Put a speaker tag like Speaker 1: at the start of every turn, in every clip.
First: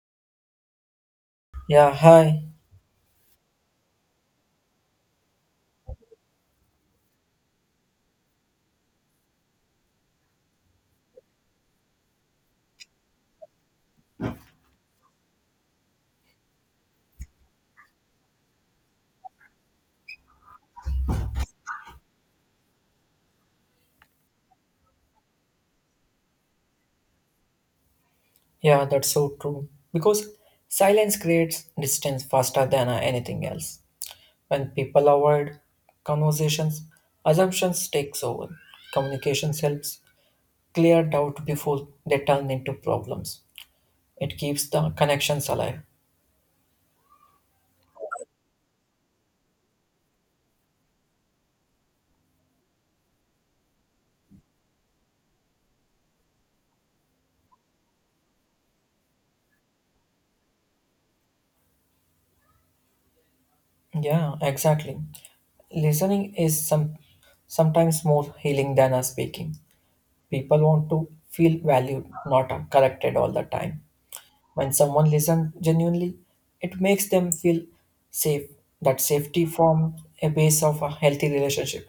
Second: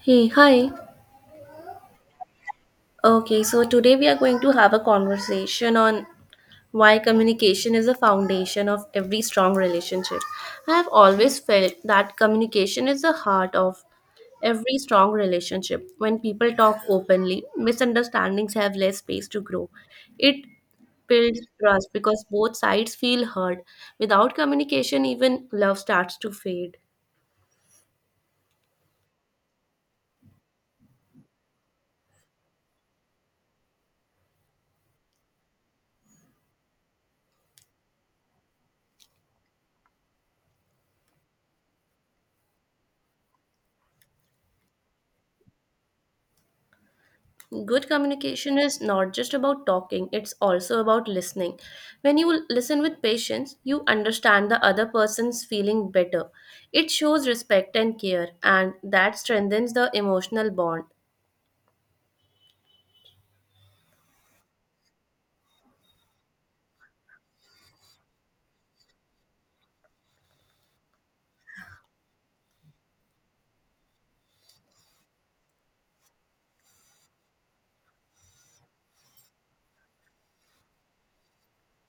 Speaker 1: Hey, hi.
Speaker 2: Yeah, hi.
Speaker 1: Okay, so today we are going to have a conversation on why communication is the foundation of every strong relationship. I have always felt that communication is the heart of every strong relationship. When people talk openly, misunderstandings have less space to grow. It builds trust because both sides feel heard. Without communication, even love starts to fade.
Speaker 2: Yeah, that's so true. Because silence creates distance faster than anything else. When people avoid conversations, assumptions takes over. Communications helps clear doubt before they turn into problems. It keeps the connections alive.
Speaker 1: Good communication is not just about talking, it's also about listening. When you listen with patience, you understand the other person's feeling better. It shows respect and care, and that strengthens the emotional bond.
Speaker 2: Yeah, exactly. Listening is sometimes more healing than speaking. People want to feel valued, not corrected all the time. When someone listens genuinely, it makes them feel safe. That safety forms a base of a healthy relationship.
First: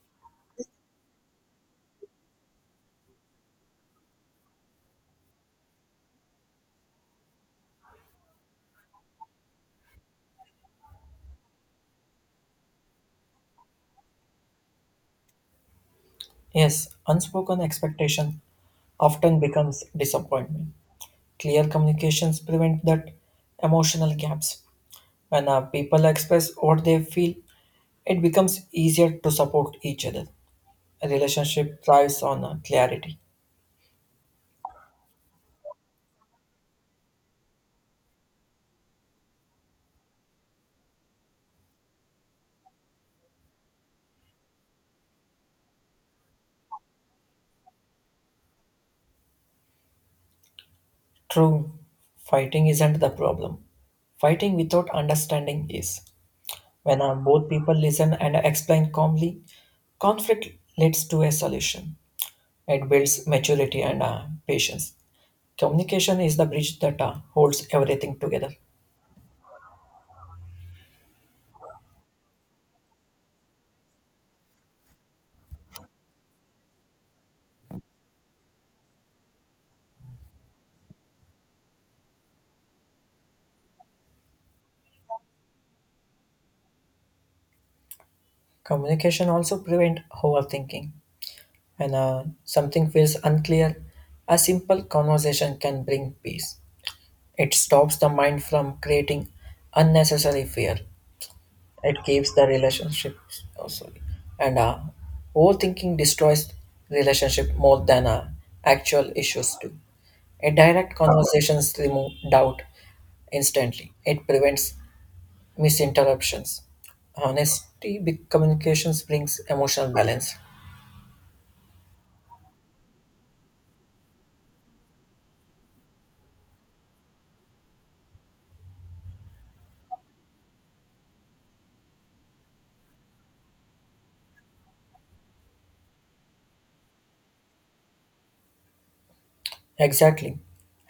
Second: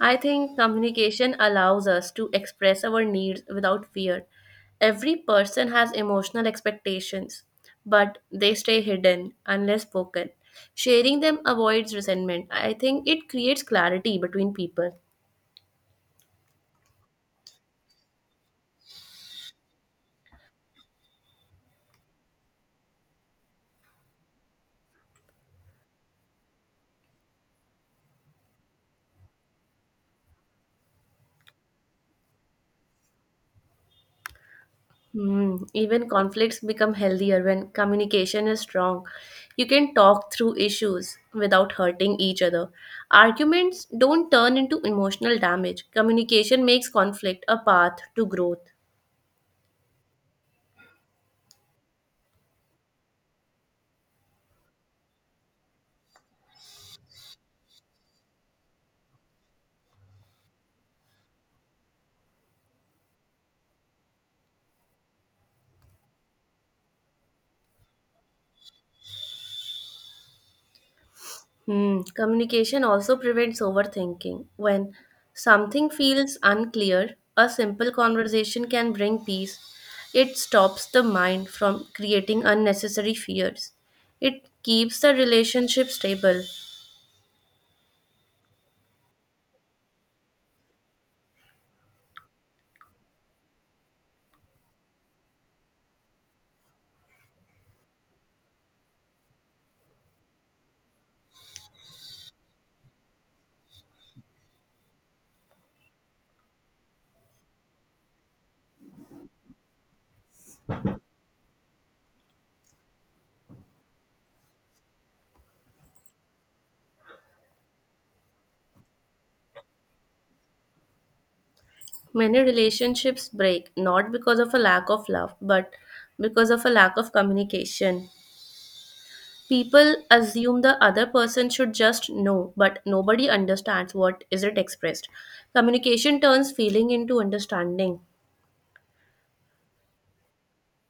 Speaker 1: I think communication allows us to express our needs without fear. Every person has emotional expectations, but they stay hidden unless spoken. Sharing them avoids resentment. I think it creates clarity between people.
Speaker 2: Yes, unspoken expectation often becomes disappointment. Clear communications prevent that emotional gaps. When people express what they feel, it becomes easier to support each other. A relationship thrives on clarity.
Speaker 1: Even conflicts become healthier when communication is strong. You can talk through issues without hurting each other. Arguments don't turn into emotional damage. Communication makes conflict a path to growth.
Speaker 2: True, fighting isn't the problem. Fighting without understanding is. When both people listen and explain calmly, conflict leads to a solution. It builds maturity and patience. Communication is the bridge that holds everything together.
Speaker 1: Hmm. Communication also prevents overthinking. When something feels unclear, a simple conversation can bring peace. It stops the mind from creating unnecessary fears. It keeps the relationship stable.
Speaker 2: Communication also prevents overthinking. When something feels unclear, a simple conversation can bring peace. It stops the mind from creating unnecessary fear. It keeps the relationship oh, sorry and overthinking destroys relationship more than actual issues do. A direct conversations remove doubt instantly. It prevents misinterruptions. Honesty big communications brings emotional balance.
Speaker 1: Many relationships break not because of a lack of love, but because of a lack of communication. People assume the other person should just know, but nobody understands what is it expressed. Communication turns feeling into understanding.
Speaker 2: Exactly.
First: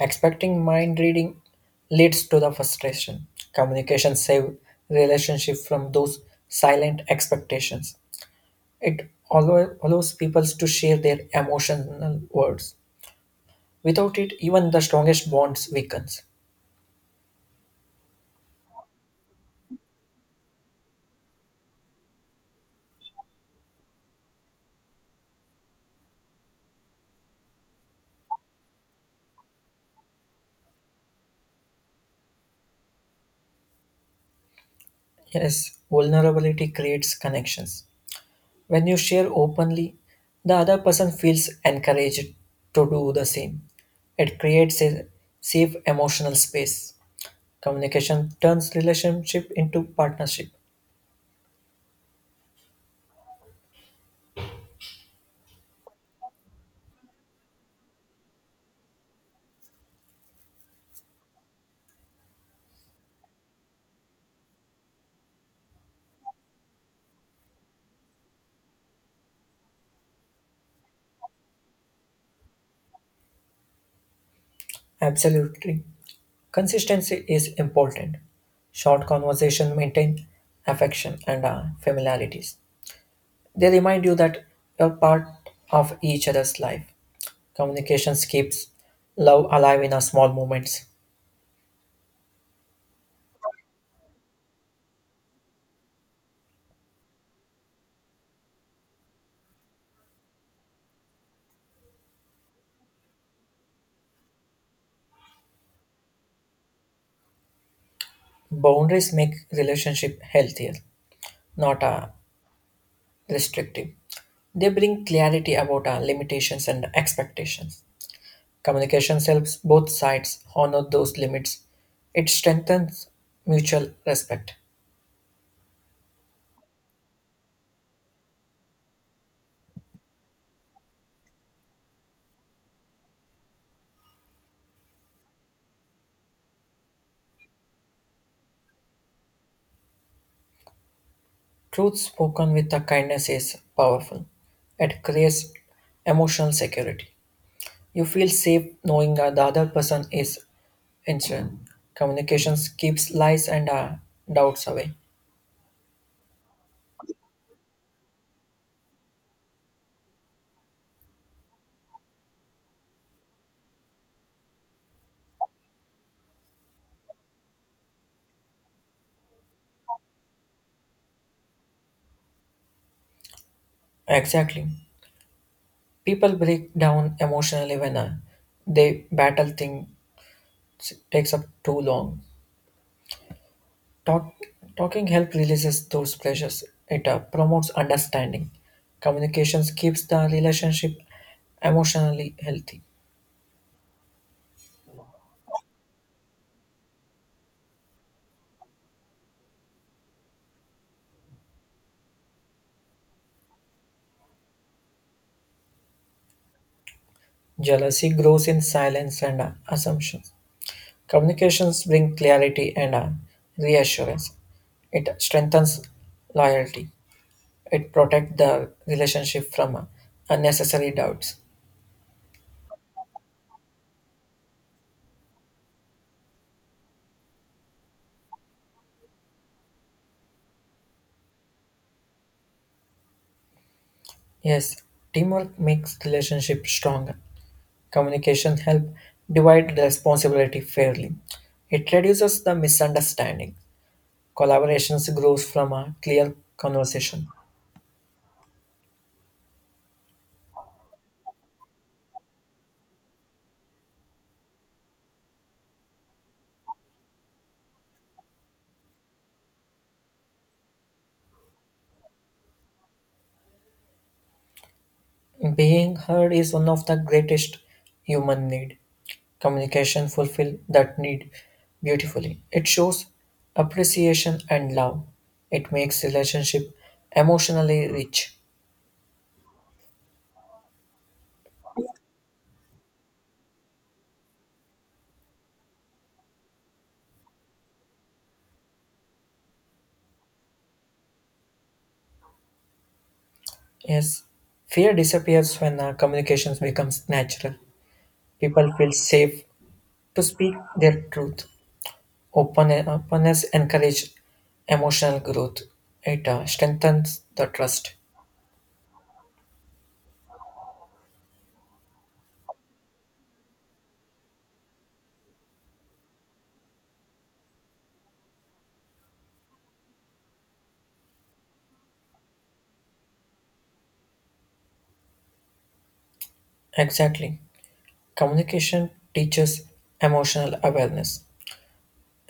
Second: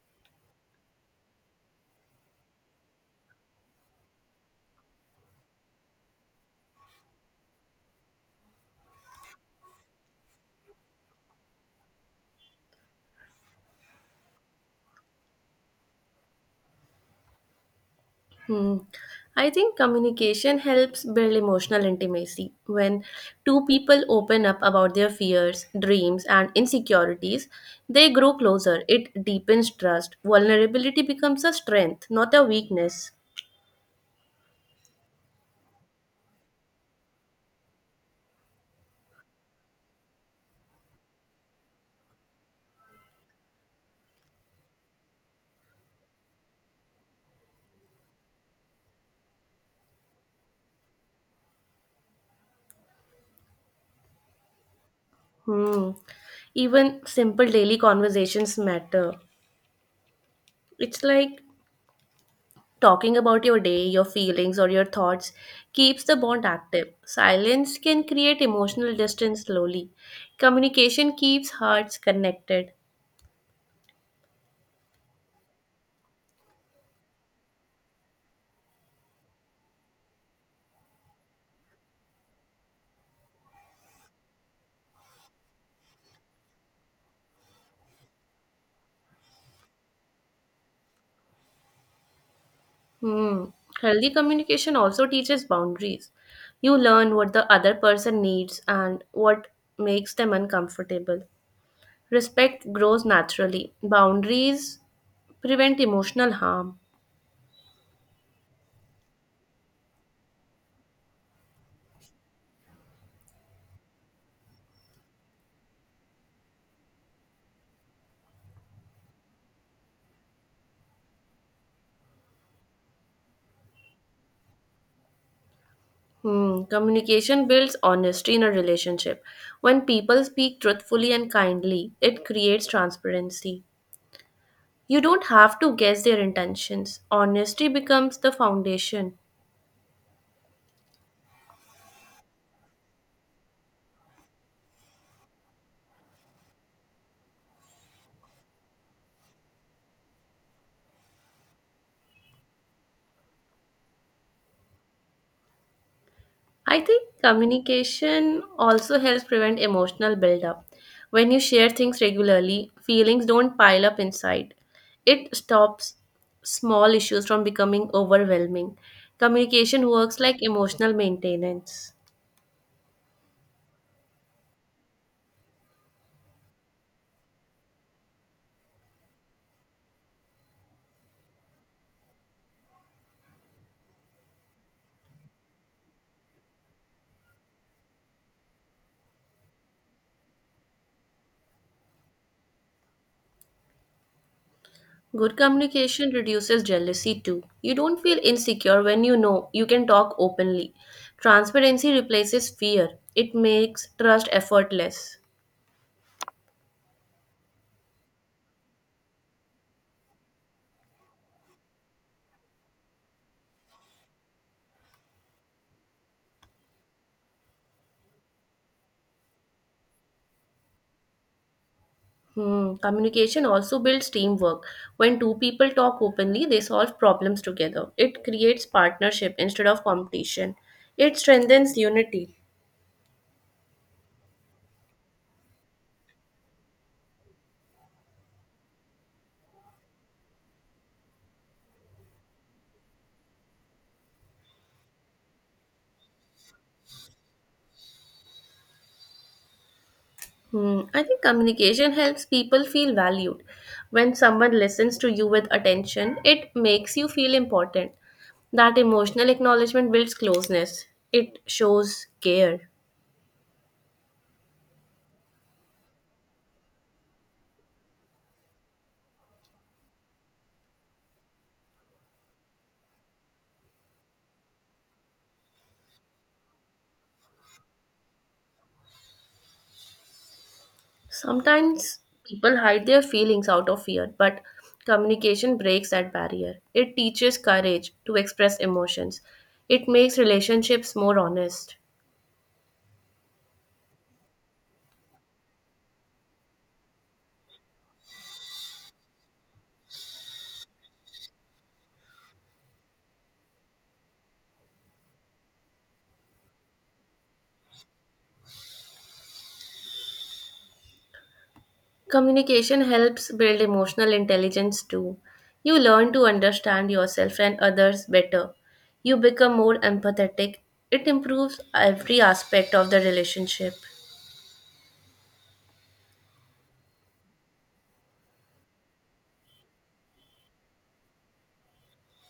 Speaker 2: Expecting mind reading leads to the frustration. Communication save relationship from those silent expectations. It allows people to share their emotional words. Without it, even the strongest bonds weakens.
Speaker 1: Hmm. I think communication helps build emotional intimacy. When two people open up about their fears, dreams, and insecurities, they grow closer. It deepens trust. Vulnerability becomes a strength, not a weakness.
Speaker 2: Yes, vulnerability creates connections. When you share openly, the other person feels encouraged to do the same. It creates a safe emotional space. Communication turns relationship into partnership.
Speaker 1: Hmm. Even simple daily conversations matter. It's like talking about your day, your feelings, or your thoughts keeps the bond active. Silence can create emotional distance slowly. Communication keeps hearts connected.
Speaker 2: Absolutely. Consistency is important. Short conversation maintain affection and familiarities. They remind you that you're part of each other's life. Communication keeps love alive in our small moments.
Speaker 1: Hmm. Healthy communication also teaches boundaries. You learn what the other person needs and what makes them uncomfortable. Respect grows naturally. Boundaries prevent emotional harm.
Speaker 2: Boundaries make relationship healthier, not restrictive. They bring clarity about our limitations and expectations. Communication helps both sides honor those limits. It strengthens mutual respect.
Speaker 1: Hmm. Communication builds honesty in a relationship. When people speak truthfully and kindly, it creates transparency. You don't have to guess their intentions. Honesty becomes the foundation.
Speaker 2: Truth spoken with a kindness is powerful. It creates emotional security. You feel safe knowing that the other person is insulin. Communications keeps lies and doubts away.
Speaker 1: I think communication also helps prevent emotional buildup. When you share things regularly, feelings don't pile up inside. It stops small issues from becoming overwhelming. Communication works like emotional maintenance.
Speaker 2: Exactly. People break down emotionally when they battle things takes up too long. Talk, talking help releases those pressures. It promotes understanding. Communications keeps the relationship emotionally healthy.
Speaker 1: Good communication reduces jealousy too. You don't feel insecure when you know you can talk openly. Transparency replaces fear, it makes trust effortless.
Speaker 2: Jealousy grows in silence and assumptions. Communications bring clarity and reassurance. It strengthens loyalty. It protects the relationship from unnecessary doubts.
Speaker 1: Hmm. Communication also builds teamwork. When two people talk openly, they solve problems together. It creates partnership instead of competition. It strengthens unity.
Speaker 2: Yes, teamwork makes relationship stronger. Communication help divide the responsibility fairly. It reduces the misunderstanding. Collaborations grows from a clear conversation.
Speaker 1: I think communication helps people feel valued. When someone listens to you with attention, it makes you feel important. That emotional acknowledgement builds closeness, it shows care.
Speaker 2: Being heard is one of the greatest human need. Communication fulfill that need beautifully. It shows appreciation and love. It makes relationship emotionally rich.
Speaker 1: Sometimes people hide their feelings out of fear, but communication breaks that barrier. It teaches courage to express emotions, it makes relationships more honest.
Speaker 2: Yes, fear disappears when communications becomes natural. People feel safe to speak their truth. Openness encourages emotional growth. It strengthens the trust.
Speaker 1: Communication helps build emotional intelligence too. You learn to understand yourself and others better. You become more empathetic. It improves every aspect of the relationship.
Speaker 2: Exactly. Communication teaches emotional awareness.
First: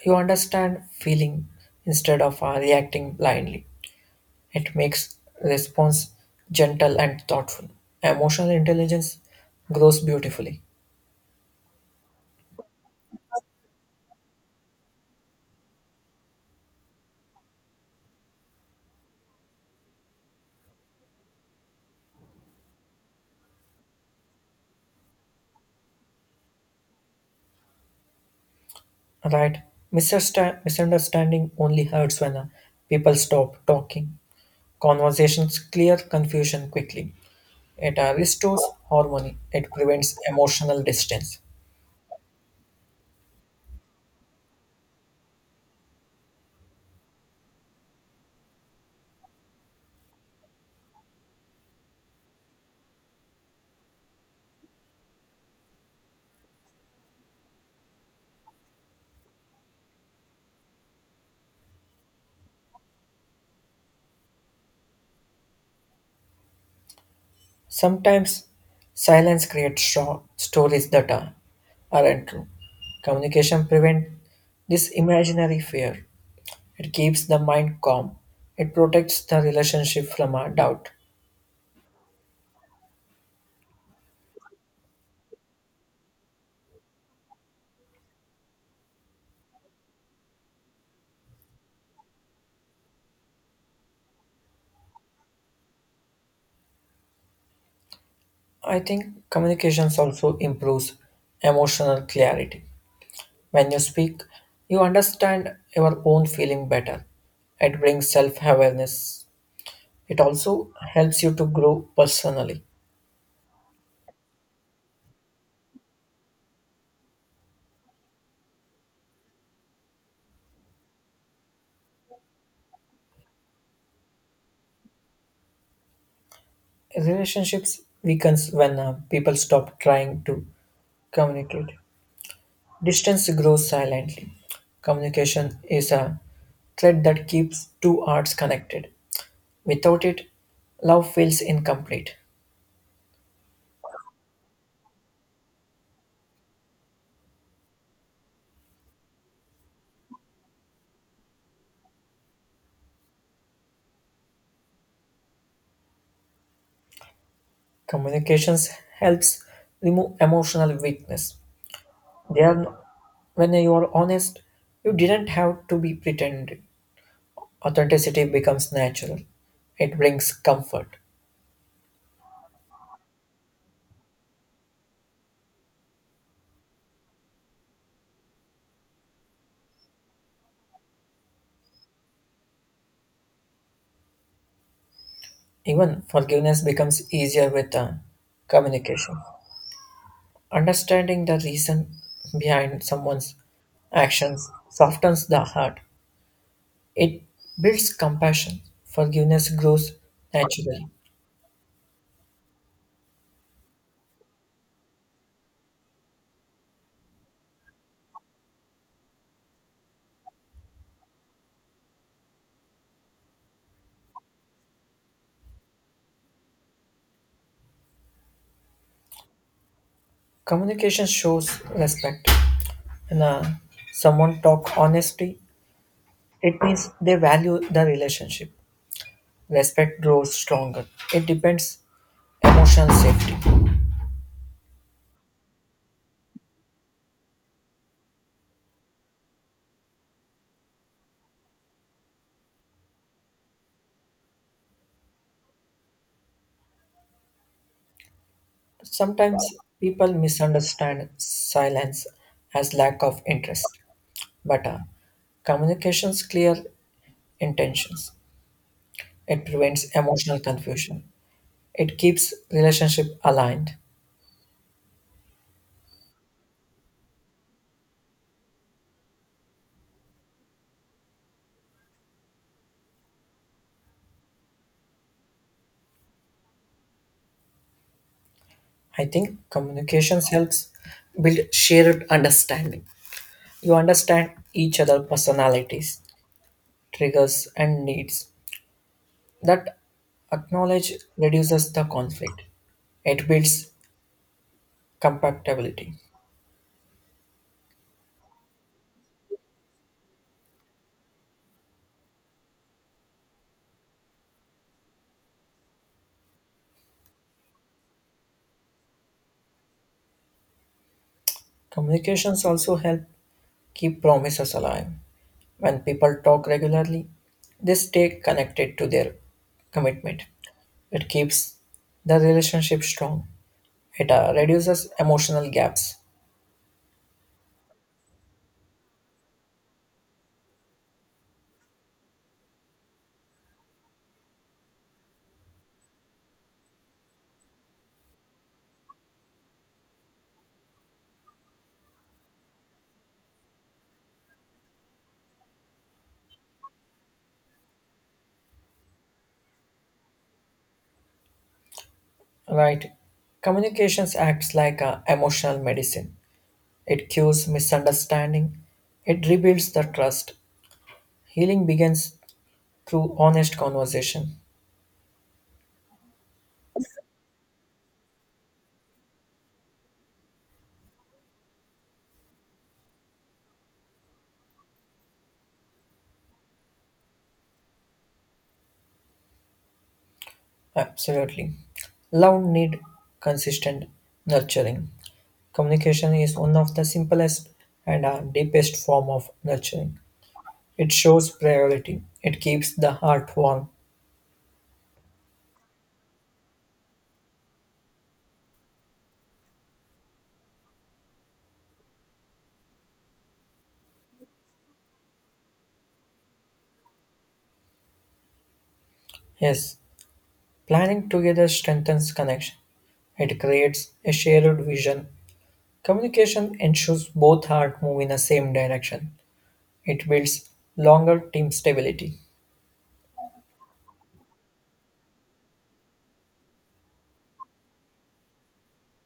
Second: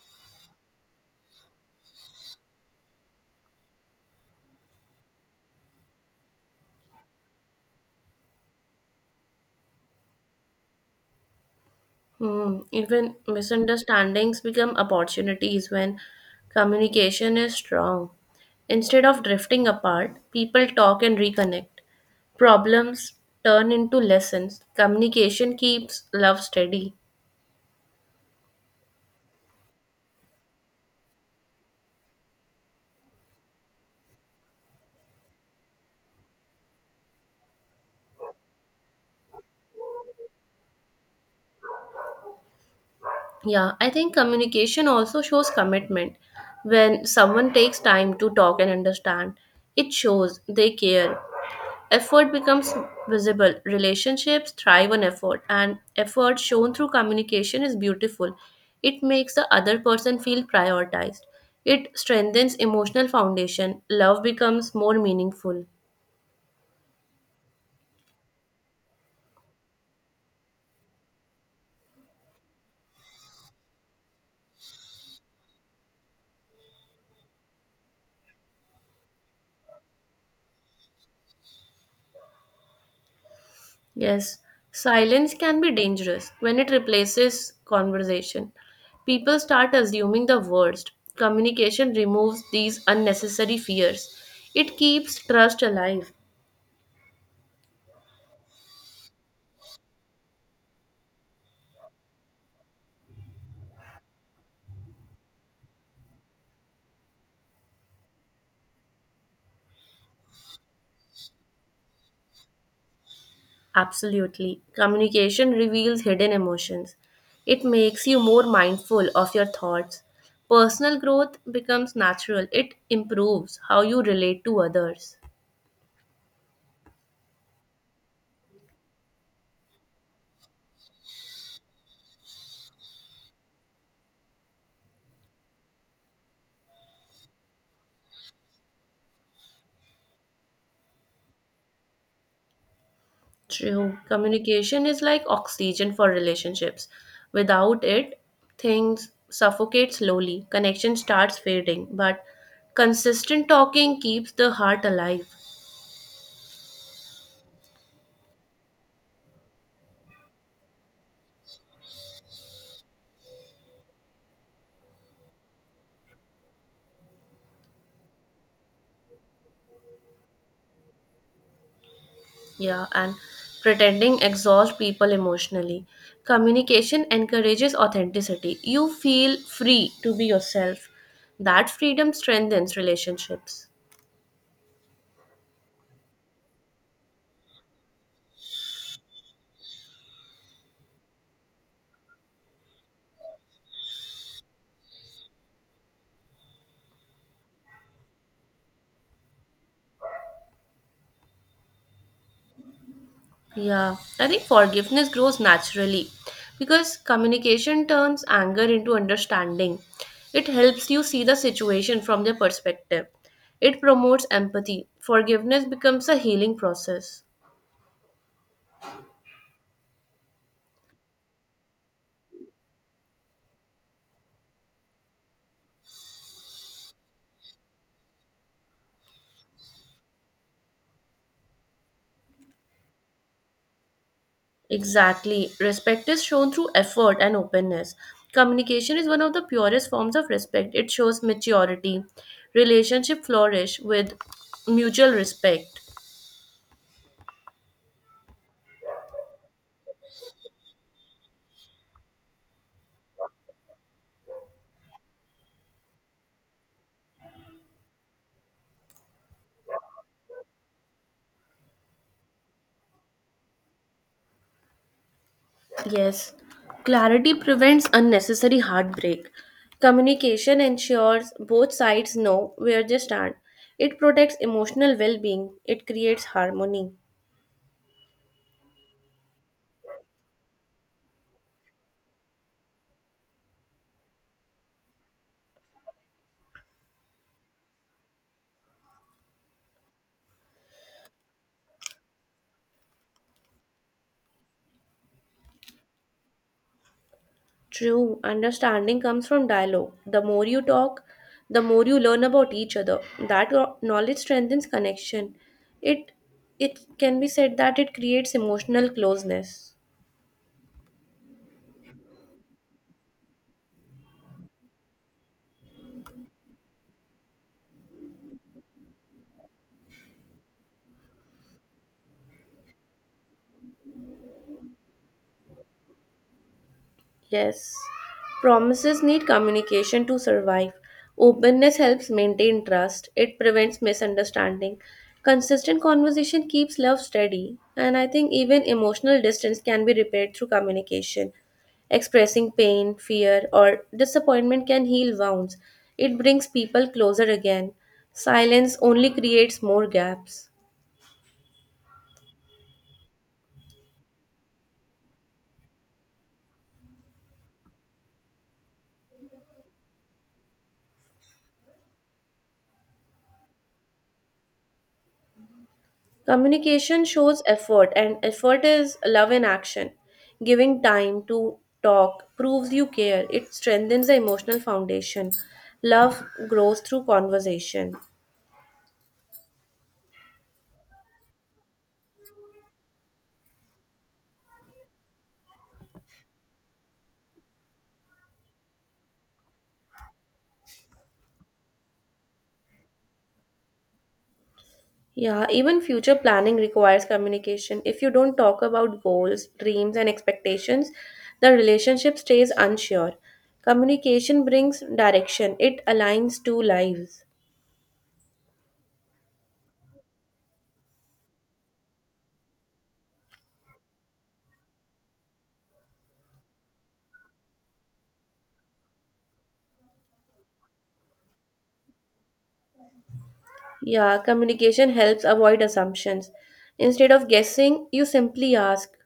Speaker 2: You understand feeling instead of reacting blindly. It makes response gentle and thoughtful. Emotional intelligence grows beautifully,
Speaker 1: Even misunderstandings become opportunities when communication is strong. Instead of drifting apart, people talk and reconnect. Problems turn into lessons. Communication keeps love steady.
Speaker 2: right? Misunderstanding only hurts when people stop talking. Conversations clear confusion quickly. It restores harmony. It prevents emotional distance.
Speaker 1: Yeah, I think communication also shows commitment. When someone takes time to talk and understand, it shows they care. Effort becomes visible. Relationships thrive on effort, and effort shown through communication is beautiful. It makes the other person feel prioritized. It strengthens emotional foundation. Love becomes more meaningful.
Speaker 2: Sometimes silence creates stories that aren't true. Communication prevents this imaginary fear. It keeps the mind calm. It protects the relationship from a doubt.
Speaker 1: Yes, silence can be dangerous when it replaces conversation. People start assuming the worst. Communication removes these unnecessary fears, it keeps trust alive.
Speaker 2: I think communications also improves emotional clarity. When you speak, you understand your own feeling better. It brings self-awareness. It also helps you to grow personally.
Speaker 1: Absolutely. Communication reveals hidden emotions, it makes you more mindful of your thoughts. Personal growth becomes natural, it improves how you relate to others.
Speaker 2: Relationships weakens when people stop trying to communicate. Distance grows silently. Communication is a thread that keeps two hearts connected. Without it, love feels incomplete.
Speaker 1: True. Communication is like oxygen for relationships. Without it, things suffocate slowly, connection starts fading, but consistent talking keeps the heart alive.
Speaker 2: Communications helps remove emotional weakness. They are, when you are honest, you didn't have to be pretending. Authenticity becomes natural. It brings comfort.
Speaker 1: Yeah, and pretending exhausts people emotionally. Communication encourages authenticity. You feel free to be yourself. That freedom strengthens relationships.
Speaker 2: Even forgiveness becomes easier with communication. Understanding the reason behind someone's actions softens the heart. It builds compassion. Forgiveness grows naturally.
Speaker 1: Yeah, I think forgiveness grows naturally because communication turns anger into understanding. It helps you see the situation from their perspective. It promotes empathy. Forgiveness becomes a healing process.
Speaker 2: Communication shows respect. When someone talk honestly, it means they value the relationship. Respect grows stronger. It depends emotional safety.
Speaker 1: Exactly. Respect is shown through effort and openness. Communication is one of the purest forms of respect. It shows maturity. Relationship flourish with mutual respect.
Speaker 2: Sometimes people misunderstand silence as lack of interest, but communications clear intentions. It prevents emotional confusion. It keeps relationship aligned.
Speaker 1: Yes, clarity prevents unnecessary heartbreak. Communication ensures both sides know where they stand. It protects emotional well being. It creates harmony.
Speaker 2: I think communications helps build shared understanding. You understand each other personalities, triggers and needs. That acknowledge reduces the conflict. It builds compatibility.
Speaker 1: True understanding comes from dialogue. The more you talk, the more you learn about each other. That knowledge strengthens connection. It it can be said that it creates emotional closeness.
Speaker 2: Communications also help keep promises alive. When people talk regularly, they stay connected to their commitment. It keeps the relationship strong. It reduces emotional gaps,
Speaker 1: Yes. Promises need communication to survive. Openness helps maintain trust, it prevents misunderstanding. Consistent conversation keeps love steady, and I think even emotional distance can be repaired through communication. Expressing pain, fear, or disappointment can heal wounds. It brings people closer again. Silence only creates more gaps.
Speaker 2: right? Communications acts like a emotional medicine. It cures misunderstanding. It rebuilds the trust. Healing begins through honest conversation.
Speaker 1: Communication shows effort, and effort is love in action. Giving time to talk proves you care, it strengthens the emotional foundation. Love grows through conversation.
Speaker 2: Absolutely. Love need consistent nurturing. Communication is one of the simplest and deepest form of nurturing. It shows priority. It keeps the heart warm.
Speaker 1: Yeah, even future planning requires communication. If you don't talk about goals, dreams, and expectations, the relationship stays unsure. Communication brings direction, it aligns two lives.
Speaker 2: Yes, planning together strengthens connection. It creates a shared vision. Communication ensures both heart move in the same direction. It builds longer team stability.
Speaker 1: Yeah, communication helps avoid assumptions. Instead of guessing, you simply ask.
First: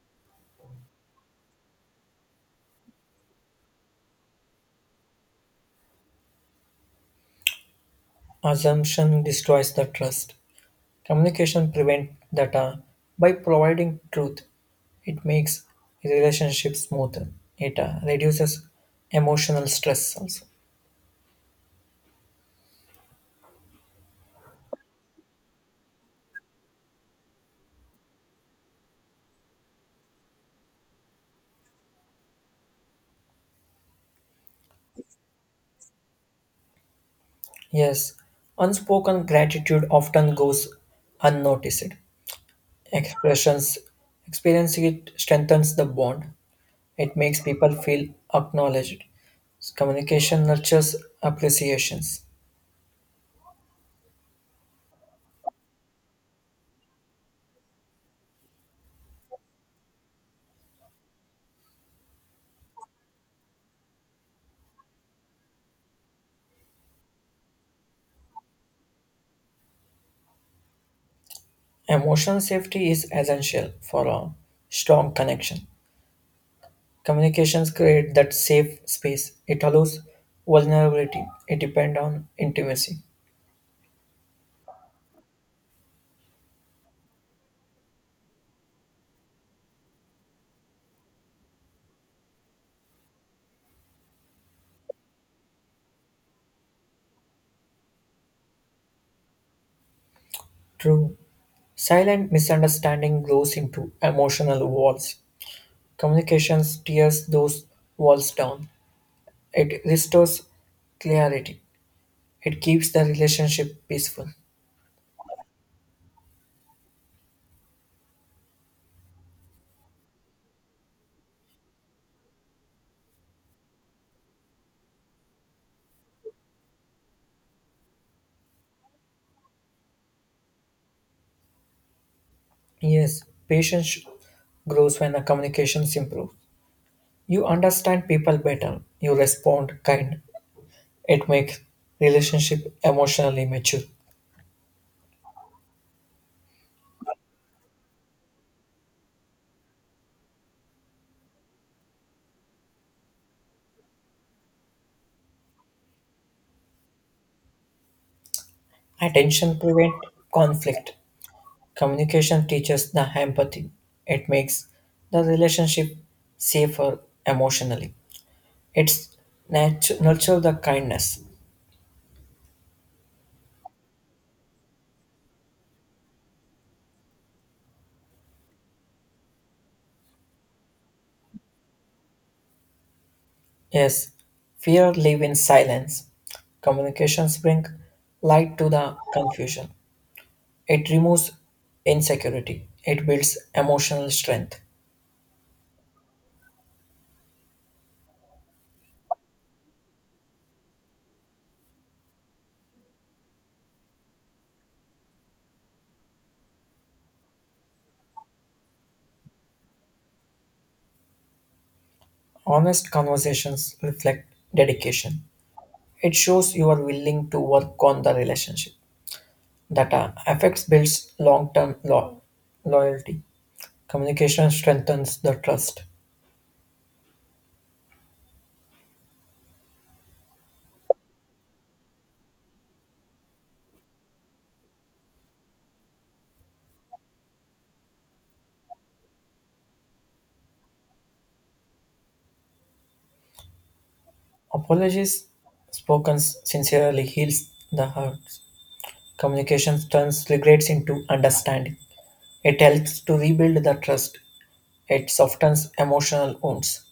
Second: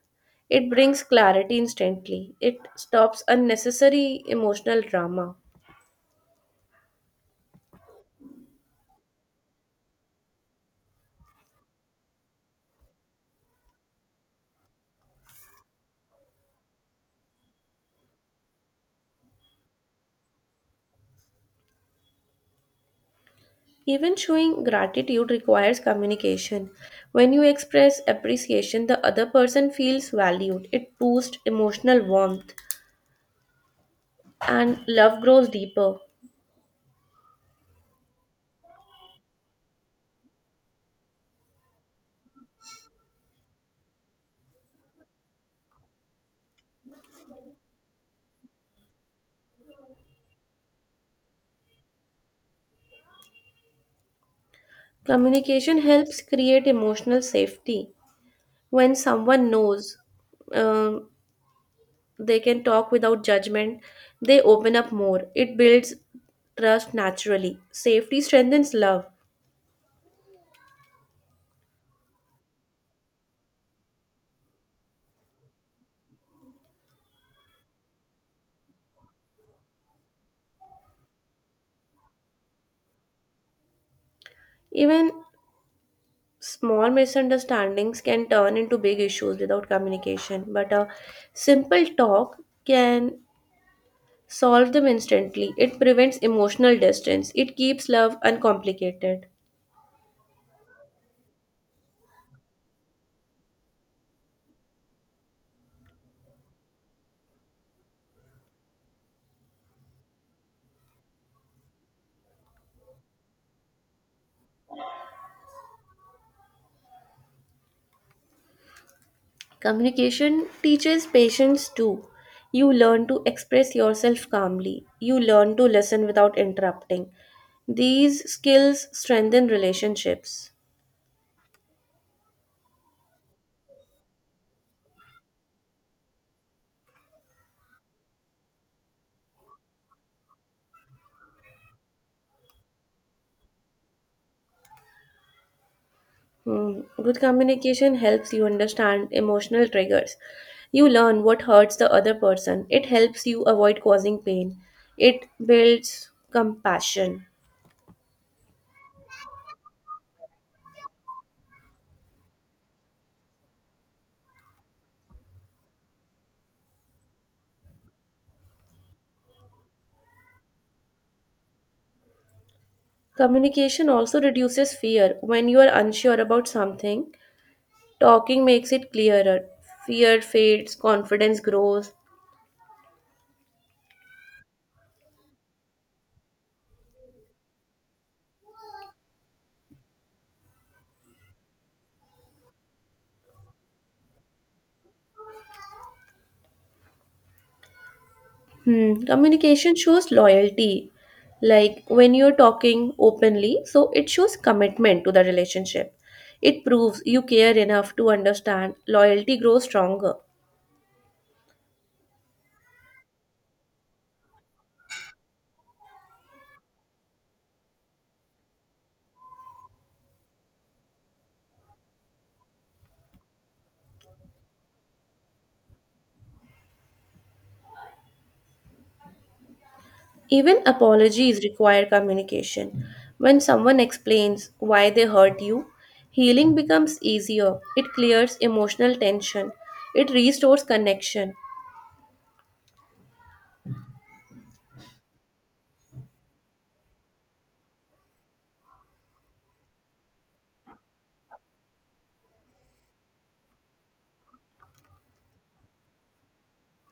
Speaker 1: It brings clarity instantly. It stops unnecessary emotional drama.
Speaker 2: Assumption destroys the trust. Communication prevents data by providing truth. It makes relationships smoother. It reduces emotional stress also.
Speaker 1: Even showing gratitude requires communication. When you express appreciation, the other person feels valued. It boosts emotional warmth and love grows deeper.
Speaker 2: Yes, unspoken gratitude often goes unnoticed. Expressions experiencing it strengthens the bond. It makes people feel acknowledged. Communication nurtures appreciations.
Speaker 1: Communication helps create emotional safety. When someone knows um, they can talk without judgment, they open up more, it builds trust naturally, safety strengthens love.
Speaker 2: Emotional safety is essential for a strong connection. Communications create that safe space. It allows vulnerability. It depends on intimacy.
Speaker 1: Even small misunderstandings can turn into big issues without communication, but a simple talk can solve them instantly, it prevents emotional distance, it keeps love uncomplicated.
Speaker 2: True. Silent misunderstanding grows into emotional walls. Communications tears those walls down. It restores clarity. It keeps the relationship peaceful.
Speaker 1: Communication teaches patience too. You learn to express yourself calmly. You learn to listen without interrupting. These skills strengthen relationships.
Speaker 2: Yes, patience grows when the communications improve. You understand people better. You respond kind. It makes relationship emotionally mature.
Speaker 1: Hmm. Good communication helps you understand emotional triggers. You learn what hurts the other person. It helps you avoid causing pain. It builds compassion.
Speaker 2: Attention prevent conflict. Communication teaches the empathy. It makes the relationship safer emotionally. It's nurture the kindness.
Speaker 1: Communication also reduces fear. When you are unsure about something, talking makes it clearer. Fear fades, confidence grows.
Speaker 2: Yes, fear live in silence. Communications bring light to the confusion. It removes insecurity. It builds emotional strength.
Speaker 1: Hmm. Communication shows loyalty. Like when you're talking openly, so it shows commitment to the relationship. It proves you care enough to understand. Loyalty grows stronger.
Speaker 2: Honest conversations reflect dedication. It shows you are willing to work on the relationship. That affects builds loyalty. Communication strengthens the trust.
Speaker 1: Even apologies require communication. When someone explains why they hurt you, healing becomes easier. It clears emotional tension. It restores connection.
Speaker 2: Apologies spoken sincerely heals the hearts. Communication turns regrets into understanding. It helps to rebuild the trust. It softens emotional wounds.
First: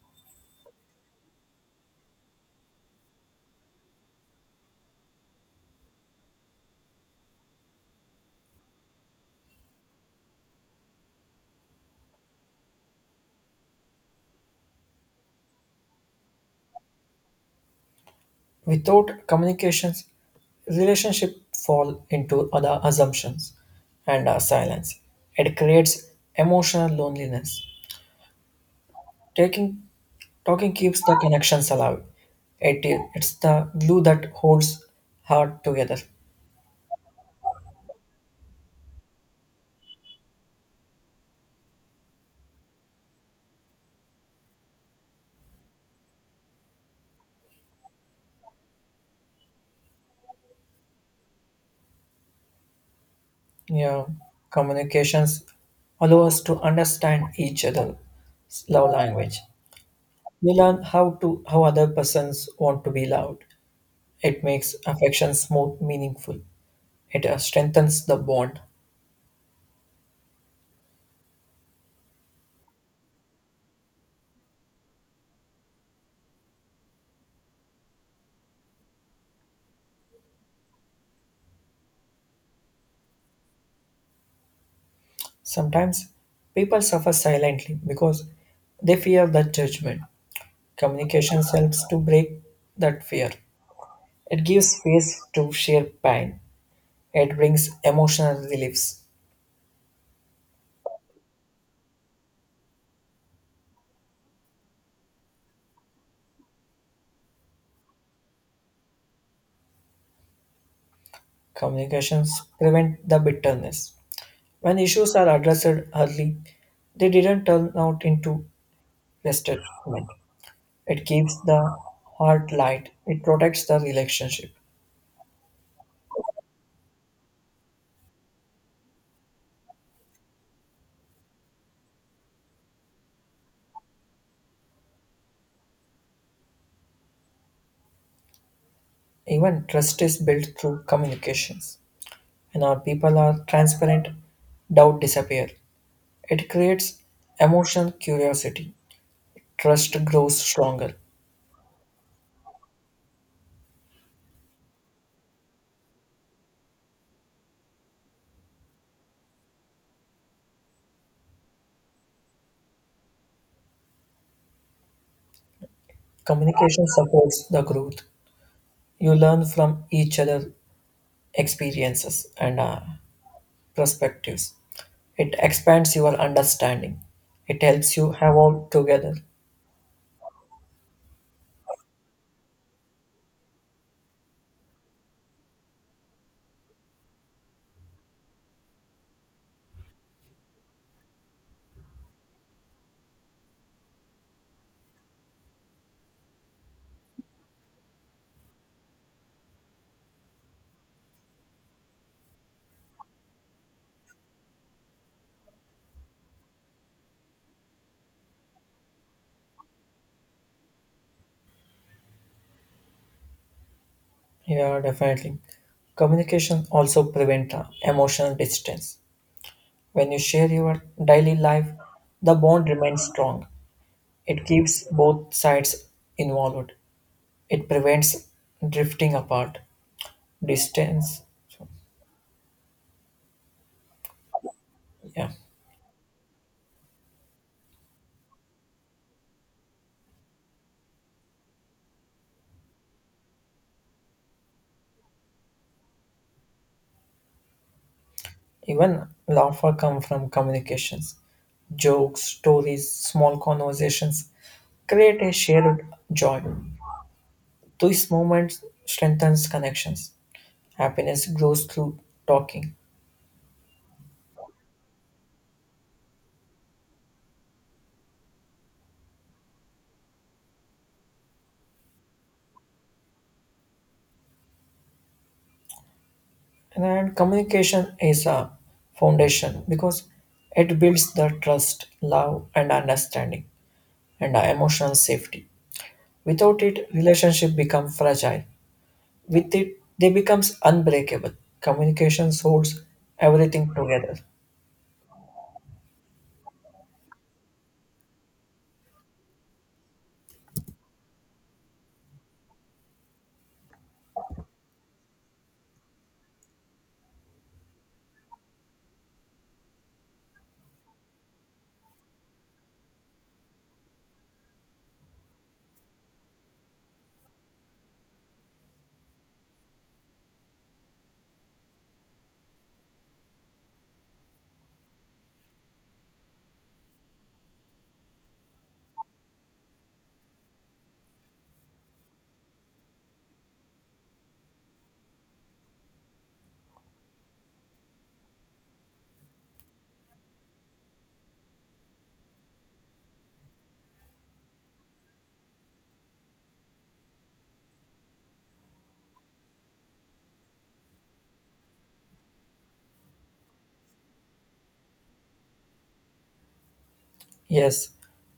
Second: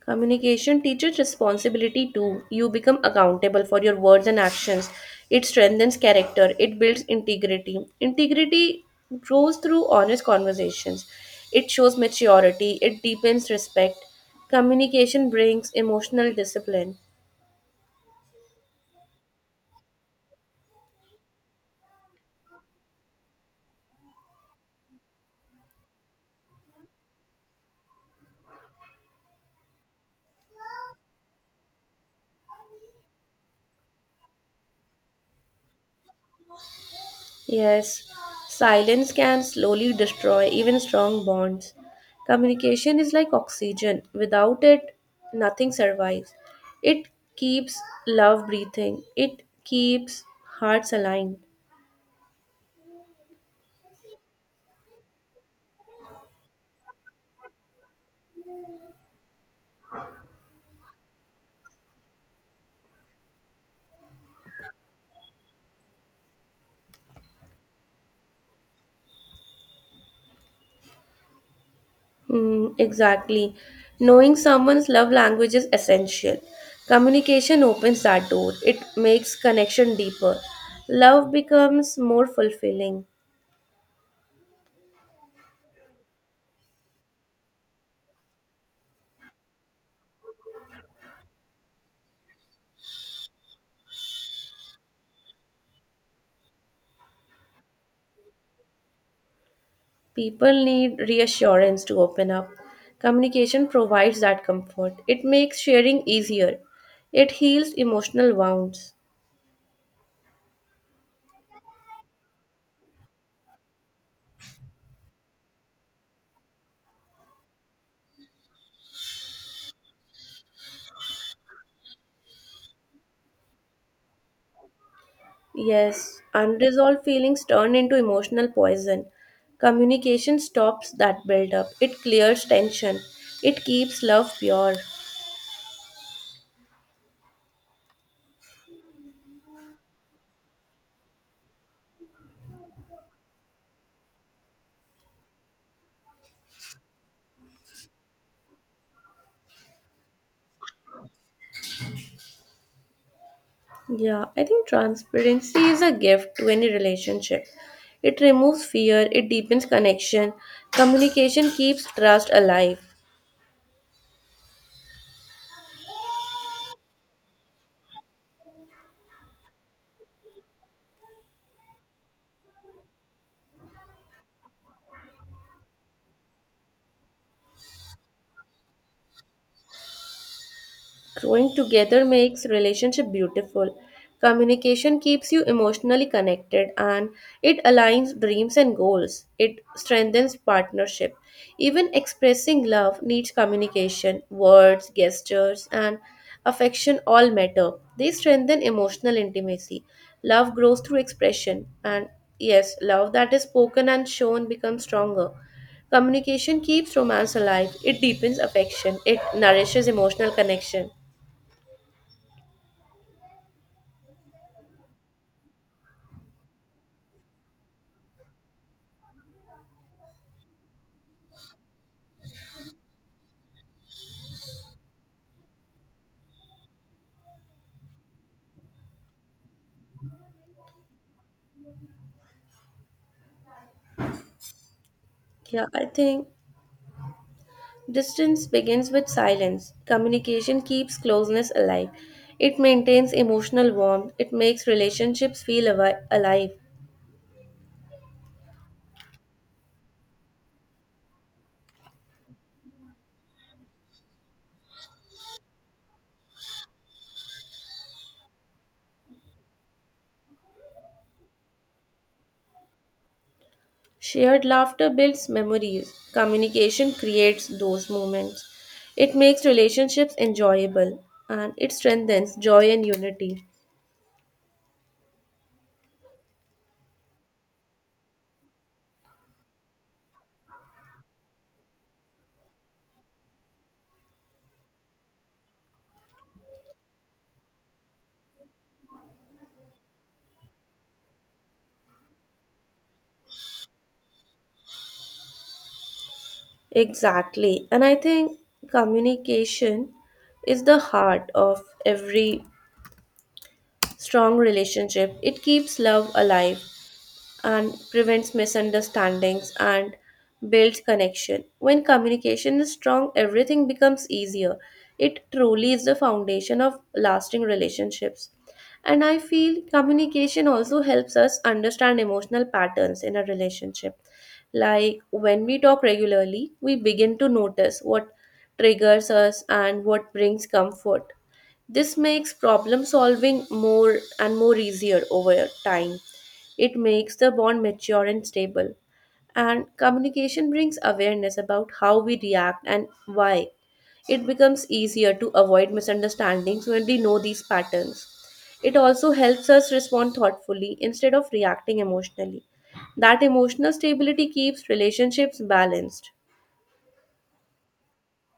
Speaker 1: Communication teaches responsibility too. You become accountable for your words and actions. It strengthens character, it builds integrity. Integrity grows through honest conversations, it shows maturity, it deepens respect. Communication brings emotional discipline.
Speaker 2: Without communications, relationship fall into other assumptions and silence. It creates emotional loneliness. Taking, talking keeps the connections alive. It's the glue that holds heart together.
Speaker 1: Yes, silence can slowly destroy even strong bonds. Communication is like oxygen. Without it, nothing survives. It keeps love breathing, it keeps hearts aligned.
Speaker 2: You know, communications allow us to understand each other's love language. We learn how other persons want to be loved. It makes affections more meaningful. It strengthens the bond.
Speaker 1: Mm, exactly. Knowing someone's love language is essential. Communication opens that door, it makes connection deeper. Love becomes more fulfilling.
Speaker 2: Sometimes people suffer silently because they fear the judgment. Communication helps to break that fear. It gives space to share pain. It brings emotional reliefs.
Speaker 1: People need reassurance to open up. Communication provides that comfort. It makes sharing easier. It heals emotional wounds.
Speaker 2: Communications prevent the bitterness. When issues are addressed early, they didn't turn out into resentment. It keeps the heart light. It protects the relationship.
Speaker 1: Yes, unresolved feelings turn into emotional poison. Communication stops that buildup. It clears tension. It keeps love pure.
Speaker 2: Even trust is built through communications. When our people are transparent, doubt disappears. It creates emotional curiosity. Trust grows stronger.
Speaker 1: Yeah, I think transparency is a gift to any relationship. It removes fear, it deepens connection. Communication keeps trust alive.
Speaker 2: Communication supports the growth. You learn from each other' experiences and perspectives. It expands your understanding. It helps you evolve together.
Speaker 1: Growing together makes relationship beautiful. Communication keeps you emotionally connected and it aligns dreams and goals. It strengthens partnership. Even expressing love needs communication. Words, gestures, and affection all matter. They strengthen emotional intimacy. Love grows through expression, and yes, love that is spoken and shown becomes stronger. Communication keeps romance alive. It deepens affection. It nourishes emotional connection.
Speaker 2: Yeah, definitely. Communication also prevents emotional distance. When you share your daily life, the bond remains strong. It keeps both sides involved. It prevents drifting apart. Distance. So, yeah.
Speaker 1: Yeah, I think distance begins with silence. Communication keeps closeness alive. It maintains emotional warmth. It makes relationships feel alive.
Speaker 2: Even laughter comes from communications. Jokes, stories, small conversations create a shared joy. These moments strengthens connections. Happiness grows through talking.
Speaker 1: Shared laughter builds memories. Communication creates those moments. It makes relationships enjoyable and it strengthens joy and unity.
Speaker 2: And communication is a foundation because it builds the trust, love and understanding and the emotional safety. Without it, relationship become fragile. With it, they becomes unbreakable. Communication holds everything together.
Speaker 1: Exactly. And I think communication is the heart of every strong relationship. It keeps love alive and prevents misunderstandings and builds connection. When communication is strong, everything becomes easier. It truly is the foundation of lasting relationships. And I feel communication also helps us understand emotional patterns in a relationship. Like when we talk regularly, we begin to notice what triggers us and what brings comfort. This makes problem solving more and more easier over time. It makes the bond mature and stable. And communication brings awareness about how we react and why. It becomes easier to avoid misunderstandings when we know these patterns. It also helps us respond thoughtfully instead of reacting emotionally. That emotional stability keeps relationships balanced.
Speaker 2: Yes,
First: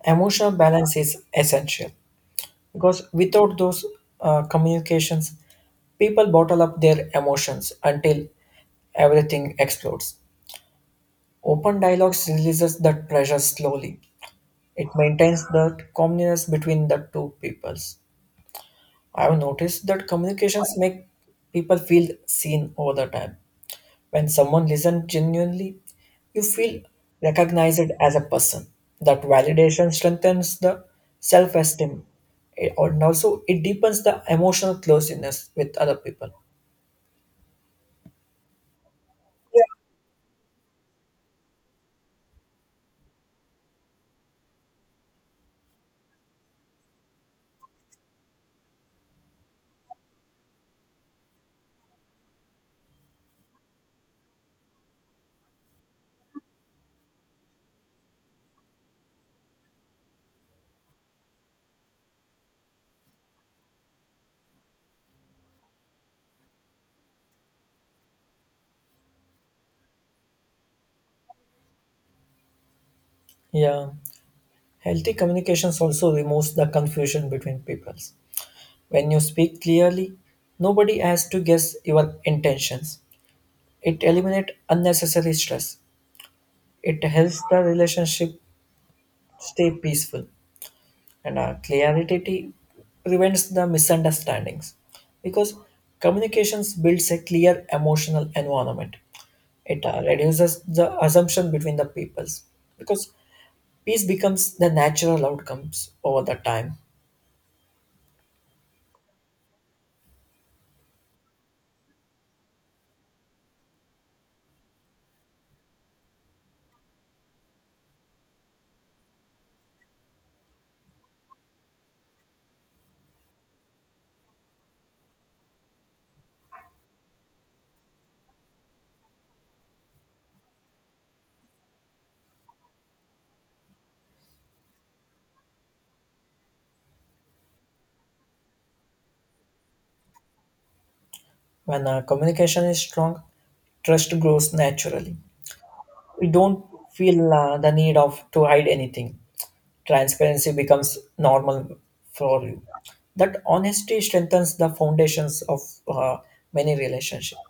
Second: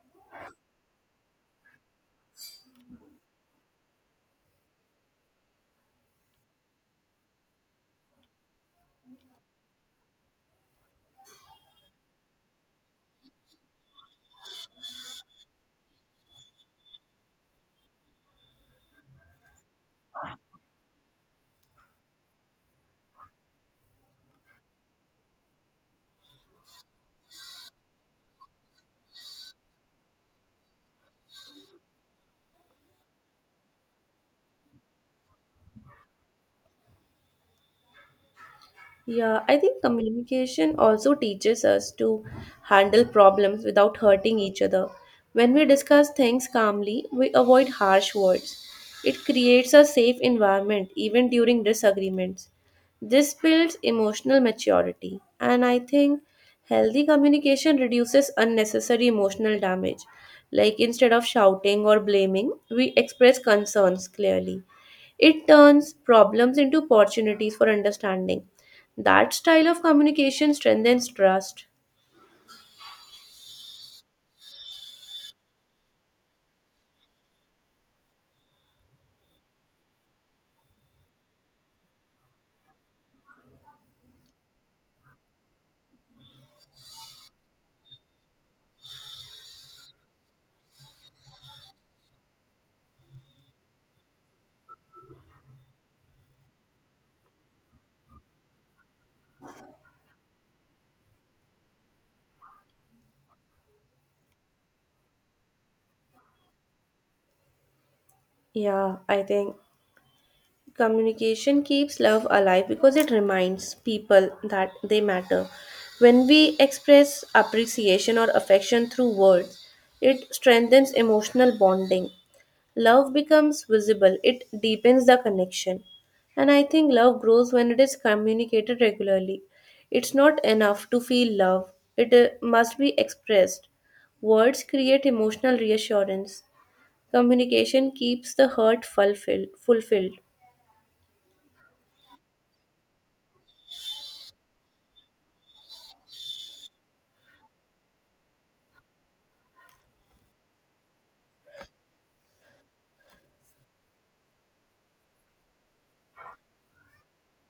Speaker 2: emotional balance is essential because without those communications, people bottle up their emotions until everything explodes. Open dialogues releases that pressure slowly. It maintains that calmness between the two peoples. I have noticed that communications make people feel seen over the time. When someone listens genuinely, you feel recognized as a person. That validation strengthens the self esteem, and also it deepens the emotional closeness with other people.
Speaker 1: Yeah, I think communication also teaches us to handle problems without hurting each other. When we discuss things calmly, we avoid harsh words. It creates a safe environment even during disagreements. This builds emotional maturity, and I think healthy communication reduces unnecessary emotional damage. Like instead of shouting or blaming, we express concerns clearly. It turns problems into opportunities for understanding. That style of communication strengthens trust.
Speaker 2: Yeah, healthy communications also removes the confusion between peoples. When you speak clearly, nobody has to guess your intentions. It eliminates unnecessary stress. It helps the relationship stay peaceful. And clarity prevents the misunderstandings because communications builds a clear emotional environment. It reduces the assumption between the peoples, because peace becomes the natural outcomes over the time.
Speaker 1: Yeah, I think communication keeps love alive because it reminds people that they matter. When we express appreciation or affection through words, it strengthens emotional bonding. Love becomes visible, it deepens the connection. And I think love grows when it is communicated regularly. It's not enough to feel love, it must be expressed. Words create emotional reassurance. Communication keeps the hurt fulfilled.
Speaker 2: When communication is strong, trust grows naturally. We don't feel the need of to hide anything. Transparency becomes normal for you. That honesty strengthens the foundations of uh, many relationships.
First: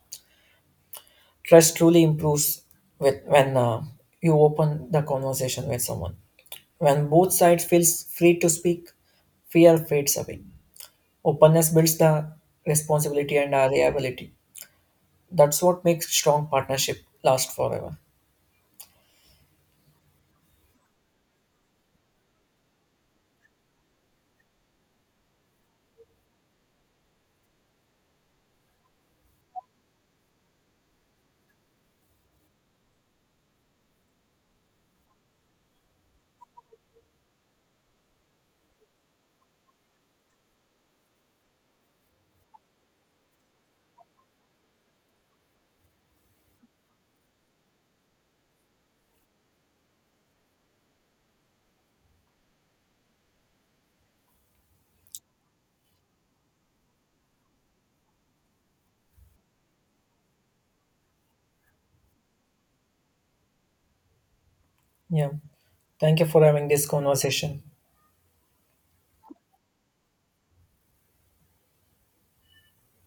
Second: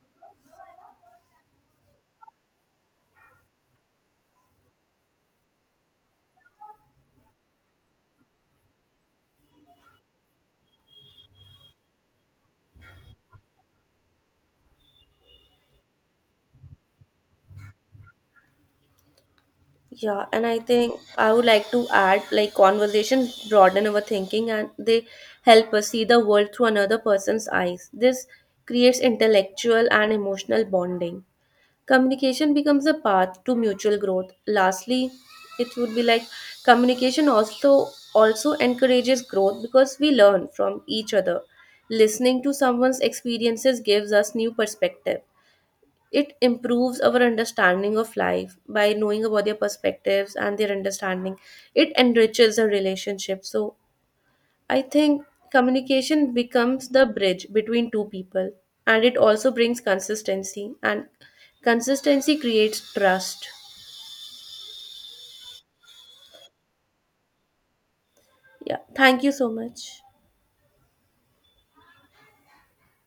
Speaker 2: Trust truly improves when you open the conversation with someone. When both sides feels free to speak, fear fades away. Openness builds the responsibility and reliability. That's what makes strong partnership last forever.
Speaker 1: Yeah, and I think I would like to add like conversations broaden our thinking and they help us see the world through another person's eyes. This creates intellectual and emotional bonding. Communication becomes a path to mutual growth. Lastly, it would be like communication also encourages growth because we learn from each other. Listening to someone's experiences gives us new perspective. It improves our understanding of life by knowing about their perspectives and their understanding. It enriches a relationship. So I think communication becomes the bridge between two people and it also brings consistency and consistency creates trust.
Speaker 2: Yeah. Thank you for having this conversation.
Speaker 1: Yeah, thank you so much.